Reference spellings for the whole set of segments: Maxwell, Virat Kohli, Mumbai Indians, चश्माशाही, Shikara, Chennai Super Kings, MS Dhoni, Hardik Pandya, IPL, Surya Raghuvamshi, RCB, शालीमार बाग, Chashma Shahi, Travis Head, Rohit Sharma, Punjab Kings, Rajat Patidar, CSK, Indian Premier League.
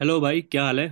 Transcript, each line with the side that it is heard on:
right: Hello भाई, क्या हाल है।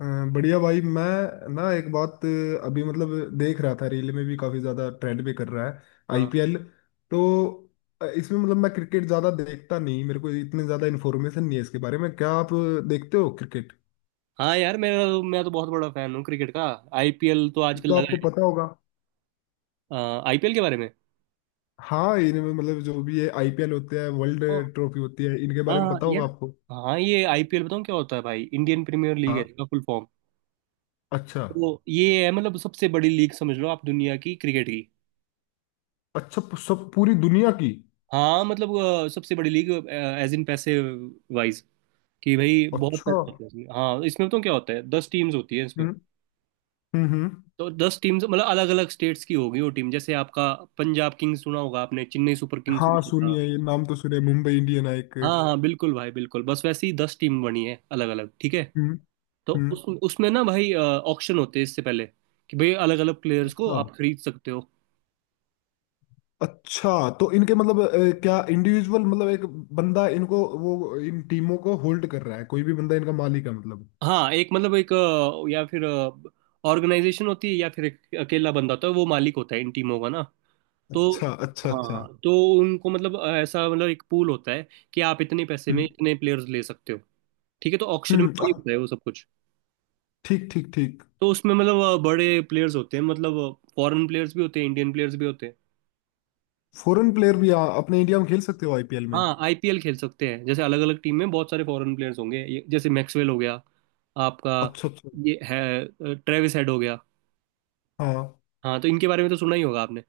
left: अ, बढ़िया भाई मैं ना एक बात अभी मतलब देख रहा था, रील में भी काफी ज्यादा ट्रेंड भी कर रहा है
right: हाँ।
left: आईपीएल। तो इसमें मतलब मैं क्रिकेट ज्यादा देखता नहीं, मेरे को इतने ज्यादा इन्फॉर्मेशन नहीं है इसके बारे में। क्या आप देखते हो क्रिकेट?
right: हाँ यार, मैं तो बहुत बड़ा फैन हूँ क्रिकेट का। आईपीएल तो आजकल
left: तो
right: लगा
left: आपको पता होगा।
right: है। आईपीएल के बारे में?
left: हाँ, इनमें मतलब जो भी ये आईपीएल होते हैं,
right: ओ,
left: वर्ल्ड ट्रॉफी होती है, इनके बारे में
right: हाँ
left: पता
right: यार।
left: होगा आपको?
right: हाँ, ये आईपीएल बताऊँ क्या होता है भाई। इंडियन प्रीमियर लीग है
left: हाँ।
right: इसका फुल फॉर्म।
left: अच्छा।
right: तो ये है मतलब सबसे बड़ी लीग समझ लो आप, दुनिया की क्रिकेट की।
left: अच्छा, सब पूरी दुनिया की।
right: हाँ मतलब सबसे बड़ी लीग एज इन पैसे वाइज, कि भाई बहुत
left: अच्छा।
right: पैसे होते हैं इसमें। हाँ इसमें बताऊँ क्या होता है, 10 टीम्स होती है इसमें।
left: हम्म हम्म हम्म।
right: तो 10 टीम्स मतलब अलग अलग स्टेट्स की होगी वो टीम, जैसे आपका पंजाब किंग्स सुना होगा आपने, चेन्नई सुपर किंग्स
left: हाँ,
right: सुना।
left: सुनिए ये नाम तो सुने, मुंबई इंडियन है एक।
right: हाँ हाँ बिल्कुल भाई, बिल्कुल, बस वैसे ही 10 टीम बनी है अलग अलग, ठीक है।
left: हम्म
right: तो
left: हम्म।
right: उस उसमें ना भाई ऑक्शन होते हैं इससे पहले, कि भाई अलग अलग प्लेयर्स को
left: अच्छा
right: आप खरीद सकते हो।
left: अच्छा। तो इनके मतलब क्या इंडिविजुअल मतलब एक बंदा इनको, वो इन टीमों को होल्ड कर रहा है? कोई भी बंदा इनका मालिक है मतलब?
right: हाँ एक मतलब एक या फिर ऑर्गेनाइजेशन होती है, या फिर एक अकेला बंदा होता है, वो मालिक होता है इन टीमों का ना। तो
left: अच्छा अच्छा
right: हाँ
left: अच्छा।
right: हाँ, तो उनको मतलब ऐसा, मतलब एक पूल होता है, कि आप इतने पैसे में
left: हम्म
right: इतने प्लेयर्स ले सकते हो। ठीक है, तो ऑक्शन में
left: हम्म,
right: वही
left: अ,
right: होता है, वो सब कुछ।
left: ठीक ठीक ठीक।
right: तो उसमें मतलब बड़े प्लेयर्स होते हैं मतलब, फॉरेन प्लेयर्स भी होते हैं, इंडियन प्लेयर्स भी होते हैं।
left: फॉरेन प्लेयर भी अपने इंडिया में खेल सकते हो आईपीएल में?
right: हाँ आईपीएल खेल सकते हैं, जैसे अलग अलग टीम में बहुत सारे फॉरेन प्लेयर्स होंगे, जैसे मैक्सवेल हो गया आपका,
left: अच्छा अच्छा।
right: ये है ट्रेविस हेड हो गया।
left: हाँ
right: हाँ तो इनके बारे में तो सुना ही होगा आपने।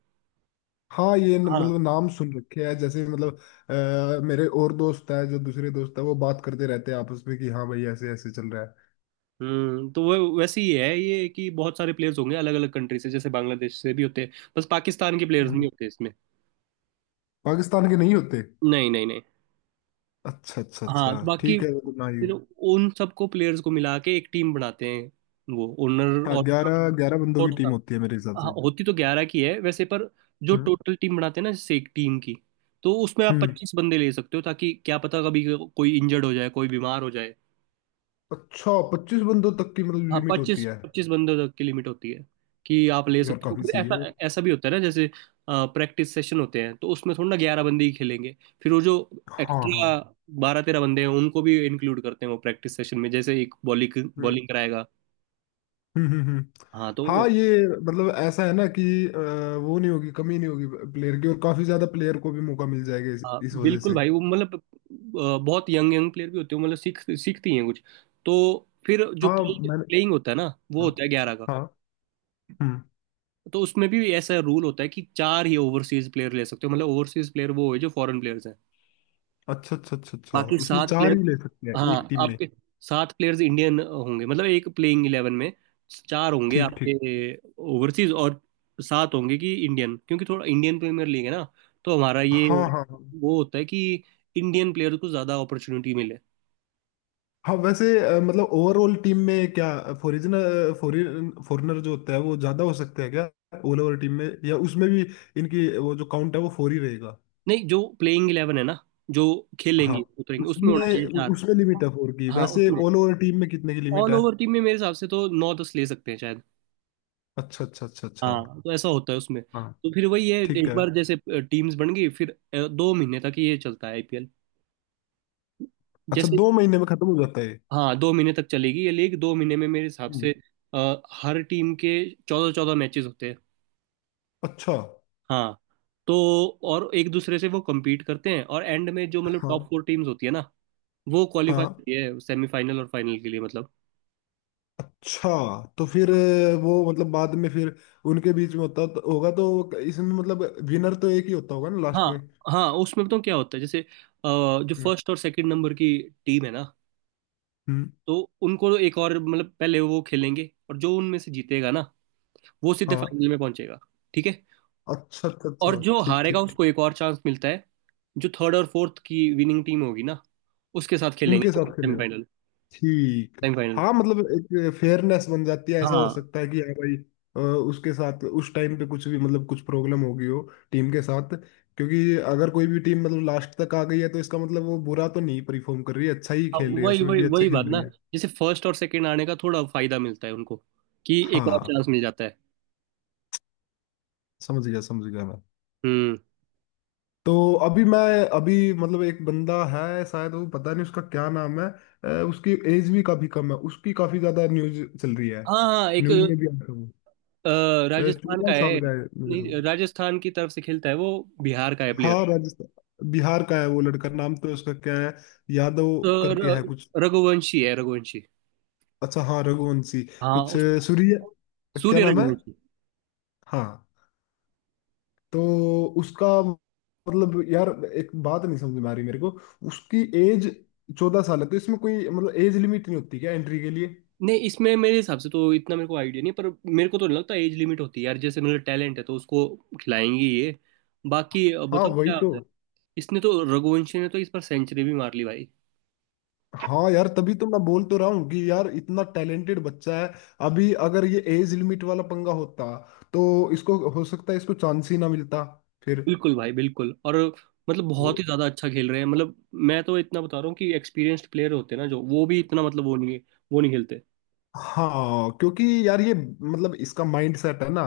left: हाँ, ये
right: हाँ।
left: मतलब नाम सुन रखे हैं, जैसे मतलब मेरे और दोस्त है, जो दूसरे दोस्त है वो बात करते रहते हैं आपस में कि हाँ भाई ऐसे ऐसे चल रहा है।
right: तो वो वैसे ही है ये, कि बहुत सारे प्लेयर्स होंगे अलग अलग कंट्री से, जैसे बांग्लादेश से भी होते हैं, बस पाकिस्तान के प्लेयर्स नहीं
left: हम्म।
right: होते इसमें।
left: पाकिस्तान के नहीं होते?
right: नहीं नहीं नहीं।
left: अच्छा अच्छा
right: हाँ
left: अच्छा।
right: तो बाकी
left: ठीक है, वो तो ना ही
right: फिर
left: हो।
right: उन सबको प्लेयर्स को मिला के एक टीम बनाते हैं, वो ओनर
left: हाँ,
right: और
left: ग्यारह ग्यारह बंदों की
right: कोच।
left: टीम होती है मेरे हिसाब
right: हाँ
left: से।
right: होती तो 11 की है वैसे, पर जो
left: हम्म
right: टोटल टीम बनाते हैं ना, जैसे एक टीम की, तो उसमें आप
left: हम्म।
right: 25 बंदे ले सकते हो, ताकि क्या पता कभी कोई इंजर्ड हो जाए, कोई बीमार हो जाए।
left: अच्छा, 25 बंदों तक की मतलब
right: हाँ
left: लिमिट होती
right: पच्चीस
left: है?
right: पच्चीस बंदों तक की लिमिट होती है, कि आप ले
left: यार
right: सकते हो।
left: काफी
right: फिर
left: सही
right: ऐसा,
left: है।
right: ऐसा भी होता है ना, जैसे प्रैक्टिस सेशन होते हैं, तो उसमें थोड़ा ना 11 बंदे ही खेलेंगे, फिर वो जो
left: हाँ हाँ।
right: एक्स्ट्रा 12 13 बंदे हैं उनको भी इंक्लूड करते हैं वो प्रैक्टिस सेशन में, जैसे एक बॉलिंग
left: हम्म
right: बॉलिंग कराएगा।
left: हम्म हम्म हम्म।
right: हाँ तो
left: हाँ ये मतलब ऐसा है ना कि अ, वो नहीं होगी, कमी नहीं होगी प्लेयर की, और काफी ज्यादा प्लेयर को भी मौका मिल जाएगा
right: हाँ
left: इस वजह
right: बिल्कुल
left: से।
right: भाई, वो मतलब बहुत यंग यंग प्लेयर भी होते हैं, मतलब सीख सीखती हैं कुछ। तो फिर जो
left: हाँ।
right: प्लेइंग
left: मैंने।
right: प्लेइंग होता है ना, वो
left: हाँ
right: होता है 11 का।
left: हाँ। हम्म।
right: तो उसमें भी ऐसा रूल होता है कि 4 ही ओवरसीज प्लेयर ले सकते हो, मतलब ओवरसीज प्लेयर वो है जो फॉरेन प्लेयर्स हैं,
left: अच्छा अच्छा अच्छा अच्छा,
right: बाकी
left: उसमें
right: सात
left: चार
right: प्लेयर
left: ही ले सकते हैं
right: हाँ,
left: एक टीम में?
right: आपके 7 प्लेयर्स इंडियन होंगे मतलब, एक प्लेइंग इलेवन में 4 होंगे
left: ठीक ठीक।
right: आपके ओवरसीज और 7 होंगे कि इंडियन, क्योंकि थोड़ा इंडियन प्रीमियर लीग है ना, तो हमारा ये
left: हाँ हाँ हाँ।
right: वो होता है कि इंडियन प्लेयर को ज्यादा अपॉर्चुनिटी मिले।
left: हाँ वैसे मतलब ओवरऑल टीम में क्या फॉरिजनर फॉरिन फॉरेनर जो होता है वो ज्यादा हो सकता है क्या? ओवरऑल टीम में, या उसमें भी इनकी वो जो काउंट है वो 4 ही रहेगा?
right: नहीं जो प्लेइंग इलेवन है ना, जो
left: हाँ
right: खेलेंगे उतरेंगे, उसमें होना
left: उसमें
right: चाहिए 4।
left: उसमें लिमिट है 4 की,
right: हाँ
left: वैसे
right: उसमें
left: ऑल ओवर टीम में कितने की लिमिट
right: ऑल
left: है?
right: ओवर टीम में मेरे हिसाब से तो 9 10 ले सकते हैं शायद।
left: अच्छा अच्छा अच्छा अच्छा।
right: हाँ तो ऐसा होता है उसमें,
left: हाँ
right: तो फिर वही है,
left: ठीक
right: एक
left: है।
right: बार जैसे टीम्स बन गई, फिर 2 महीने तक ये चलता है आईपीएल।
left: अच्छा,
right: जैसे,
left: 2 महीने में खत्म हो जाता है ये?
right: हाँ 2 महीने तक चलेगी ये लीग, 2 महीने में मेरे हिसाब से।
left: हम्म।
right: हर टीम के 14 14 मैचेस होते हैं।
left: अच्छा।
right: हाँ तो और एक दूसरे से वो compete करते हैं, और एंड में जो मतलब टॉप
left: हाँ
right: फोर टीम्स होती है ना, वो क्वालिफाई
left: हाँ।
right: होती है सेमीफाइनल और फाइनल के लिए, मतलब।
left: अच्छा, तो फिर वो मतलब बाद में फिर उनके बीच में होगा, तो इसमें मतलब विनर तो एक ही होता होगा ना लास्ट
right: हाँ हाँ उसमें बताऊँ क्या होता है, जैसे जो
left: में।
right: फर्स्ट और सेकंड नंबर की टीम है ना,
left: हम्म।
right: तो उनको तो एक और मतलब पहले वो खेलेंगे, और जो उनमें से जीतेगा ना, वो सीधे
left: हाँ।
right: फाइनल में पहुंचेगा, ठीक है।
left: अच्छा अच्छा अच्छा।
right: और जो
left: ठीक
right: हारेगा
left: ठीक ठीक।
right: उसको एक और चांस मिलता है, जो थर्ड और फोर्थ की विनिंग टीम होगी ना, उसके साथ खेलेंगे
left: उनके साथ खेलेगा?
right: सेमीफाइनल,
left: ठीक।
right: सेमीफाइनल।
left: हाँ मतलब एक फेयरनेस बन जाती है, ऐसा हो
right: हाँ
left: सकता है कि यार भाई उसके साथ उस टाइम पे कुछ भी मतलब कुछ प्रॉब्लम होगी हो टीम के साथ, क्योंकि अगर कोई भी टीम मतलब लास्ट तक आ गई है तो इसका मतलब वो बुरा तो नहीं परफॉर्म कर रही है, अच्छा ही
right: हाँ,
left: खेल रही है,
right: वही
left: उसमें
right: वही
left: भी अच्छे
right: वही
left: खेल
right: बात
left: रही
right: ना,
left: है।
right: जैसे फर्स्ट और सेकंड आने का थोड़ा फायदा मिलता है उनको, कि एक और
left: हाँ
right: चांस मिल जाता है।
left: समझ गया मैं।
right: हम्म।
left: तो अभी मैं, अभी मतलब एक बंदा है शायद, वो पता नहीं उसका क्या नाम है। उसकी एज भी काफी कम है, उसकी काफी ज्यादा न्यूज चल रही है,
right: हाँ हाँ एक
left: न्यूज में भी आता है
right: अ,
left: वो।
right: राजस्थान
left: चौदह
right: का है।
left: साल का है मेरे
right: नहीं
left: साथ।
right: राजस्थान की तरफ से खेलता है वो, बिहार का है प्लेयर।
left: हाँ, राजस्थान बिहार का है वो लड़का। नाम तो उसका क्या है, यादव करके है कुछ?
right: रघुवंशी है, रघुवंशी।
left: अच्छा, हाँ रघुवंशी।
right: हाँ
left: कुछ
right: उस
left: सूर्य, क्या
right: सूर्य
left: नाम है?
right: रघुवंशी।
left: हाँ। तो उसका मतलब यार एक बात नहीं समझ में आ रही मेरे को, उसकी एज 14 साल है तो इसमें कोई मतलब एज लिमिट नहीं होती क्या एंट्री के लिए?
right: नहीं इसमें मेरे हिसाब से तो इतना मेरे को आइडिया नहीं, पर मेरे को तो नहीं लगता एज लिमिट होती है यार। जैसे मेरा टैलेंट है तो उसको खिलाएंगे ये। बाकी
left: हाँ
right: बताओ
left: वही
right: क्या
left: तो।
right: होता है। इसने तो, रघुवंशी ने तो इस पर सेंचुरी भी मार ली भाई।
left: हाँ यार, तभी तो मैं बोल तो रहा हूँ कि यार इतना टैलेंटेड बच्चा है। अभी अगर ये एज लिमिट वाला पंगा होता तो इसको हो सकता है इसको चांस ही ना मिलता फिर।
right: बिल्कुल भाई, बिल्कुल, और मतलब बहुत
left: तो,
right: ही ज्यादा अच्छा खेल रहे हैं मतलब। मैं तो इतना बता रहा हूँ कि एक्सपीरियंस्ड प्लेयर होते हैं ना, जो वो भी इतना मतलब वो नहीं खेलते।
left: हाँ, क्योंकि यार ये मतलब इसका माइंड सेट है ना,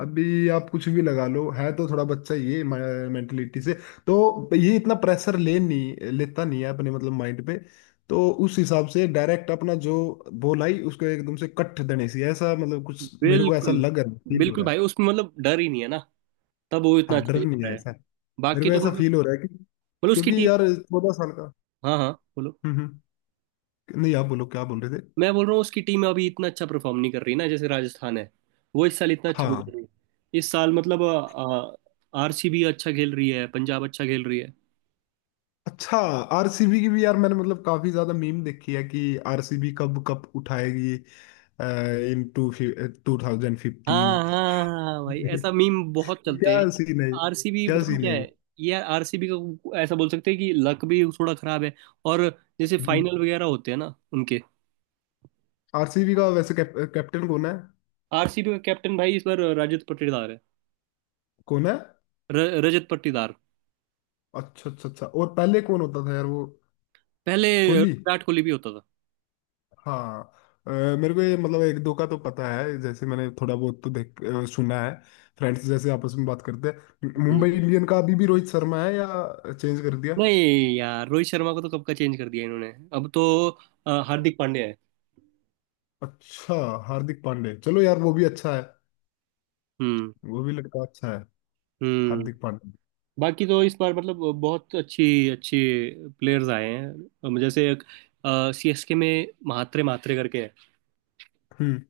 left: अभी आप कुछ भी लगा लो, है तो थोड़ा बच्चा, ये मेंटलिटी से तो ये इतना प्रेशर ले नहीं लेता, नहीं है अपने मतलब माइंड पे। तो उस हिसाब से डायरेक्ट अपना जो बॉल आई उसको एकदम से कट देने से, ऐसा मतलब कुछ मेरे को ऐसा
right: बिल्कुल
left: लग रहा, फील हो
right: बिल्कुल
left: रहा है।
right: भाई, उसमें मतलब डर ही नहीं है ना, तब वो इतना
left: हाँ
right: अच्छा
left: डर
right: खेल
left: नहीं
right: रहा
left: है
right: है।
left: ऐसा। मेरे
right: बाकी
left: को
right: तो
left: ऐसा
right: मतलब,
left: फील हो रहा है कि,
right: मतलब उसकी
left: क्योंकि
right: टीम,
left: यार 14 साल का।
right: हाँ हाँ बोलो।
left: हम्म हम्म। नहीं आप बोलो, क्या बोल रहे थे?
right: मैं बोल रहा हूँ उसकी टीम अभी इतना अच्छा परफॉर्म नहीं कर रही ना, जैसे राजस्थान है, वो इस साल इतना अच्छा नहीं कर
left: हाँ।
right: रही। इस साल मतलब आरसीबी अच्छा खेल रही है, पंजाब अच्छा खेल रही है।
left: अच्छा, आरसीबी की भी यार मैंने मतलब काफी ज्यादा मीम देखी है कि आरसीबी कब कप उठाएगी, इन टू 2050।
right: हाँ हाँ हाँ, भाई ऐसा मीम बहुत चलते हैं।
left: क्या सीन है ये?
right: आरसीबी
left: क्या
right: बताऊँ
left: सीन
right: क्या
left: है?
right: है, ये आरसीबी का ऐसा बोल सकते हैं कि लक भी थोड़ा खराब है, और जैसे फाइनल वगैरह होते हैं ना उनके।
left: आरसीबी का वैसे कैप्टन कौन है?
right: आरसीबी का कैप्टन भाई इस बार रजत पाटीदार है।
left: कौन है?
right: र, रजत पाटीदार।
left: अच्छा अच्छा अच्छा। और पहले कौन होता था यार वो,
right: पहले
left: कोहली?
right: विराट कोहली भी होता था।
left: हाँ। अ, मेरे को ये मतलब एक दो का तो पता है, जैसे मैंने थोड़ा बहुत तो सुना है, फ्रेंड्स जैसे आपस में बात करते हैं। मुंबई
right: हम्म।
left: इंडियन का अभी भी रोहित शर्मा है या चेंज कर दिया?
right: नहीं यार रोहित शर्मा को तो कब का चेंज कर दिया इन्होंने। अब तो हार्दिक पांड्या है।
left: अच्छा, हार्दिक पांडे चलो यार वो भी अच्छा है,
right: हम्म
left: वो भी लड़का अच्छा है।
right: हम्म।
left: हार्दिक पांडे।
right: बाकी तो इस बार मतलब बहुत अच्छी अच्छी प्लेयर्स आए हैं, जैसे एक सीएसके में म्हात्रे म्हात्रे करके है,
left: हम्म।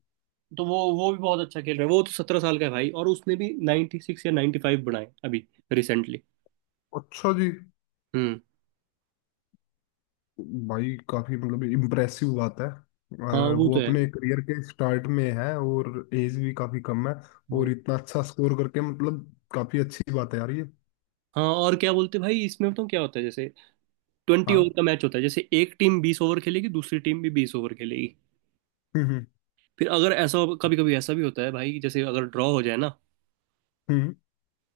right: तो वो भी बहुत अच्छा खेल रहा है। वो तो 17 साल का है भाई, और उसने भी 96 या 95 बनाए अभी, रिसेंटली।
left: अच्छा जी।
right: हम्म।
left: भाई काफी मतलब इम्प्रेसिव बात है,
right: हाँ वो
left: वो
right: तो
left: अपने करियर के स्टार्ट में है और एज भी काफी कम है, और
right: है।
left: इतना अच्छा स्कोर करके मतलब काफी अच्छी बात है यार ये।
right: हाँ और क्या बोलते भाई, इसमें बताऊँ क्या होता है, जैसे 20 ओवर
left: हाँ।
right: का मैच होता है, जैसे एक टीम 20 ओवर खेलेगी, दूसरी टीम भी 20 ओवर खेलेगी।
left: हम्म हम्म
right: फिर अगर ऐसा कभी कभी ऐसा भी होता है भाई, जैसे अगर ड्रॉ हो जाए ना,
left: हम्म।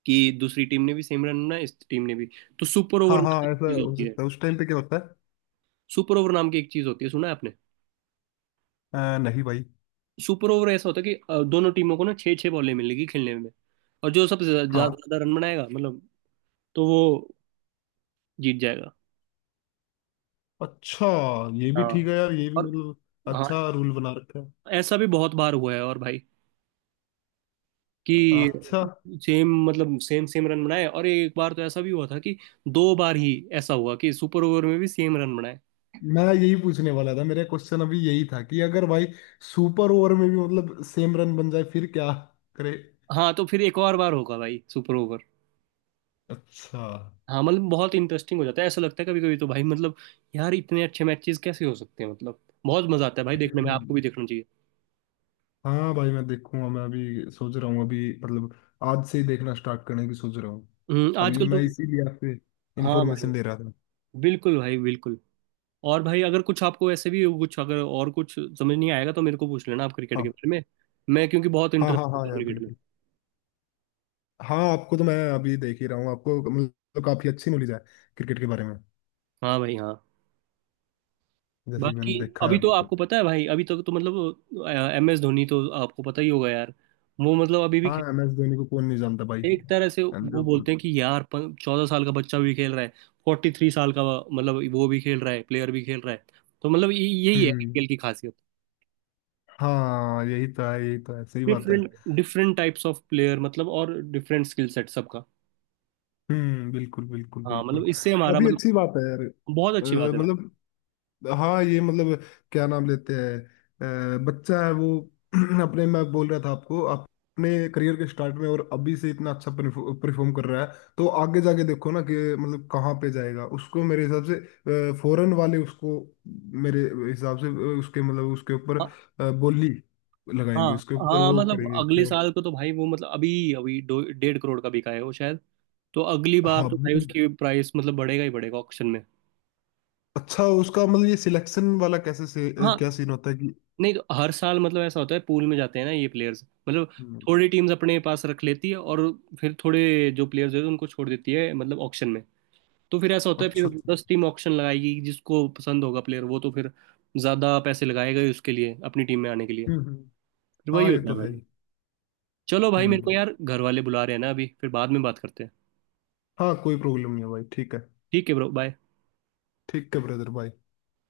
right: कि दूसरी टीम ने भी सेम रन बनाए, इस टीम ने भी, तो सुपर ओवर
left: हाँ
right: नाम
left: हाँ
right: की एक
left: ऐसा
right: चीज
left: हो
right: होती है।
left: सकता है, उस टाइम पे क्या होता है?
right: सुपर ओवर नाम की एक चीज होती है, सुना है आपने?
left: नहीं भाई।
right: सुपर ओवर ऐसा होता है कि दोनों टीमों को ना 6 6 बॉलें मिलेगी खेलने में, और जो सबसे
left: हाँ।
right: ज्यादा रन बनाएगा मतलब, तो वो जीत जाएगा।
left: अच्छा, ये भी ठीक
right: हाँ
left: है यार, ये भी
right: और
left: मतलब
right: हाँ,
left: अच्छा रूल बना रखा है।
right: ऐसा भी बहुत बार हुआ है और भाई, कि
left: अच्छा।
right: सेम मतलब सेम सेम रन बनाए, और एक बार तो ऐसा भी हुआ था कि दो बार ही ऐसा हुआ कि सुपर ओवर में भी सेम रन बनाए।
left: मैं यही पूछने वाला था, मेरा क्वेश्चन अभी यही था कि अगर भाई सुपर ओवर में भी मतलब सेम रन बन जाए फिर क्या करे?
right: हाँ तो फिर एक और बार होगा भाई सुपर ओवर।
left: अच्छा।
right: हाँ मतलब बहुत इंटरेस्टिंग हो जाता है, ऐसा लगता है कभी कभी तो भाई मतलब, यार इतने अच्छे मैचेस कैसे हो सकते हैं मतलब। बहुत मजा आता है भाई देखने में,
left: हम्म,
right: आपको भी देखना चाहिए।
left: हाँ भाई मैं देखूंगा। मैं अभी सोच रहा हूँ, अभी मतलब आज से ही देखना स्टार्ट करने की सोच रहा हूँ। अभी
right: आजकल तो
left: मैं इसीलिए आपसे
right: हाँ भाई,
left: इन्फॉर्मेशन ले रहा था।
right: बिल्कुल भाई, बिल्कुल। और भाई अगर कुछ आपको ऐसे भी कुछ, अगर और कुछ समझ नहीं आएगा तो मेरे को पूछ लेना आप, क्रिकेट के
left: हाँ
right: बारे में। मैं क्योंकि बहुत
left: हाँ हाँ।
right: इंटरेस्ट है
left: हाँ
right: तो
left: यार
right: क्रिकेट में।
left: बिल्कुल। हाँ, आपको तो मैं अभी देख ही रहा हूँ, आपको मतलब काफी अच्छी नॉलेज है क्रिकेट के बारे में,
right: हाँ भाई हाँ।
left: जैसे कि
right: बाकी
left: मैंने देखा है
right: अभी
left: अभी
right: तो
left: तक।
right: आपको पता है भाई, अभी तक तो मतलब एम एस धोनी तो आपको पता ही होगा यार। वो मतलब अभी भी
left: हाँ, एम
right: खेल,
left: एस धोनी को कौन नहीं जानता भाई।
right: एक तरह से
left: And
right: वो
left: the-
right: बोलते हैं कि यार 14 साल का बच्चा भी खेल रहा है, 43 साल का मतलब वो भी खेल रहा है प्लेयर भी खेल रहा है। तो मतलब यही है
left: हम्म।
right: आईपीएल की खासियत,
left: हाँ यही तो है, यही तो है, सही बात है।
right: Different different types of player, मतलब, और डिफरेंट स्किल सेट सबका।
left: बिल्कुल बिल्कुल
right: हाँ
left: बिल्कुल।
right: मतलब इससे हमारा
left: अभी
right: मतलब
left: अच्छी बात है यार।
right: बहुत अच्छी बात है भाई।
left: मतलब हाँ ये मतलब क्या नाम लेते हैं बच्चा है वो अपने, मैं बोल रहा था आपको, अपने करियर के स्टार्ट में और अभी से इतना अच्छा परफॉर्म कर रहा है, तो आगे जाके देखो ना कि मतलब कहाँ पे जाएगा। उसको मेरे हिसाब से फॉरेन वाले, उसको मेरे हिसाब से उसके मतलब उसके ऊपर
right: हाँ
left: बोली
right: हाँ
left: लगाएंगे, उसके ऊपर
right: हाँ,
left: वो
right: मतलब
left: करेंगे
right: अगले
left: क्या।
right: साल को तो भाई वो मतलब अभी अभी 1.5 करोड़ का बिका है वो शायद। तो अगली बार
left: हाँ
right: तो भाई उसकी प्राइस मतलब बढ़ेगा ही बढ़ेगा ऑक्शन में।
left: अच्छा, उसका मतलब ये सिलेक्शन वाला कैसे से क्या
right: हाँ।
left: सीन होता है कि।
right: नहीं तो हर साल मतलब ऐसा होता है, पूल में जाते हैं ना ये प्लेयर्स मतलब,
left: हम्म,
right: थोड़ी टीम्स अपने पास रख लेती है, और फिर थोड़े जो प्लेयर्स होते हैं उनको छोड़ देती है मतलब ऑक्शन में। तो फिर ऐसा होता है, फिर
left: अच्छा अच्छा।
right: 10 टीम ऑक्शन लगाएगी, जिसको पसंद होगा प्लेयर वो तो फिर ज्यादा पैसे लगाएगा ही उसके लिए अपनी टीम में आने के लिए।
left: हम्म हम्म,
right: फिर वही
left: हाँ ये
right: होता
left: तो
right: है
left: है
right: भाई।
left: ही।
right: चलो भाई मेरे को
left: हम्म।
right: यार घर वाले बुला रहे हैं ना अभी, फिर बाद में बात करते हैं।
left: हाँ कोई प्रॉब्लम नहीं है भाई, ठीक है।
right: ठीक है ब्रो, बाय।
left: ठीक है ब्रदर भाई।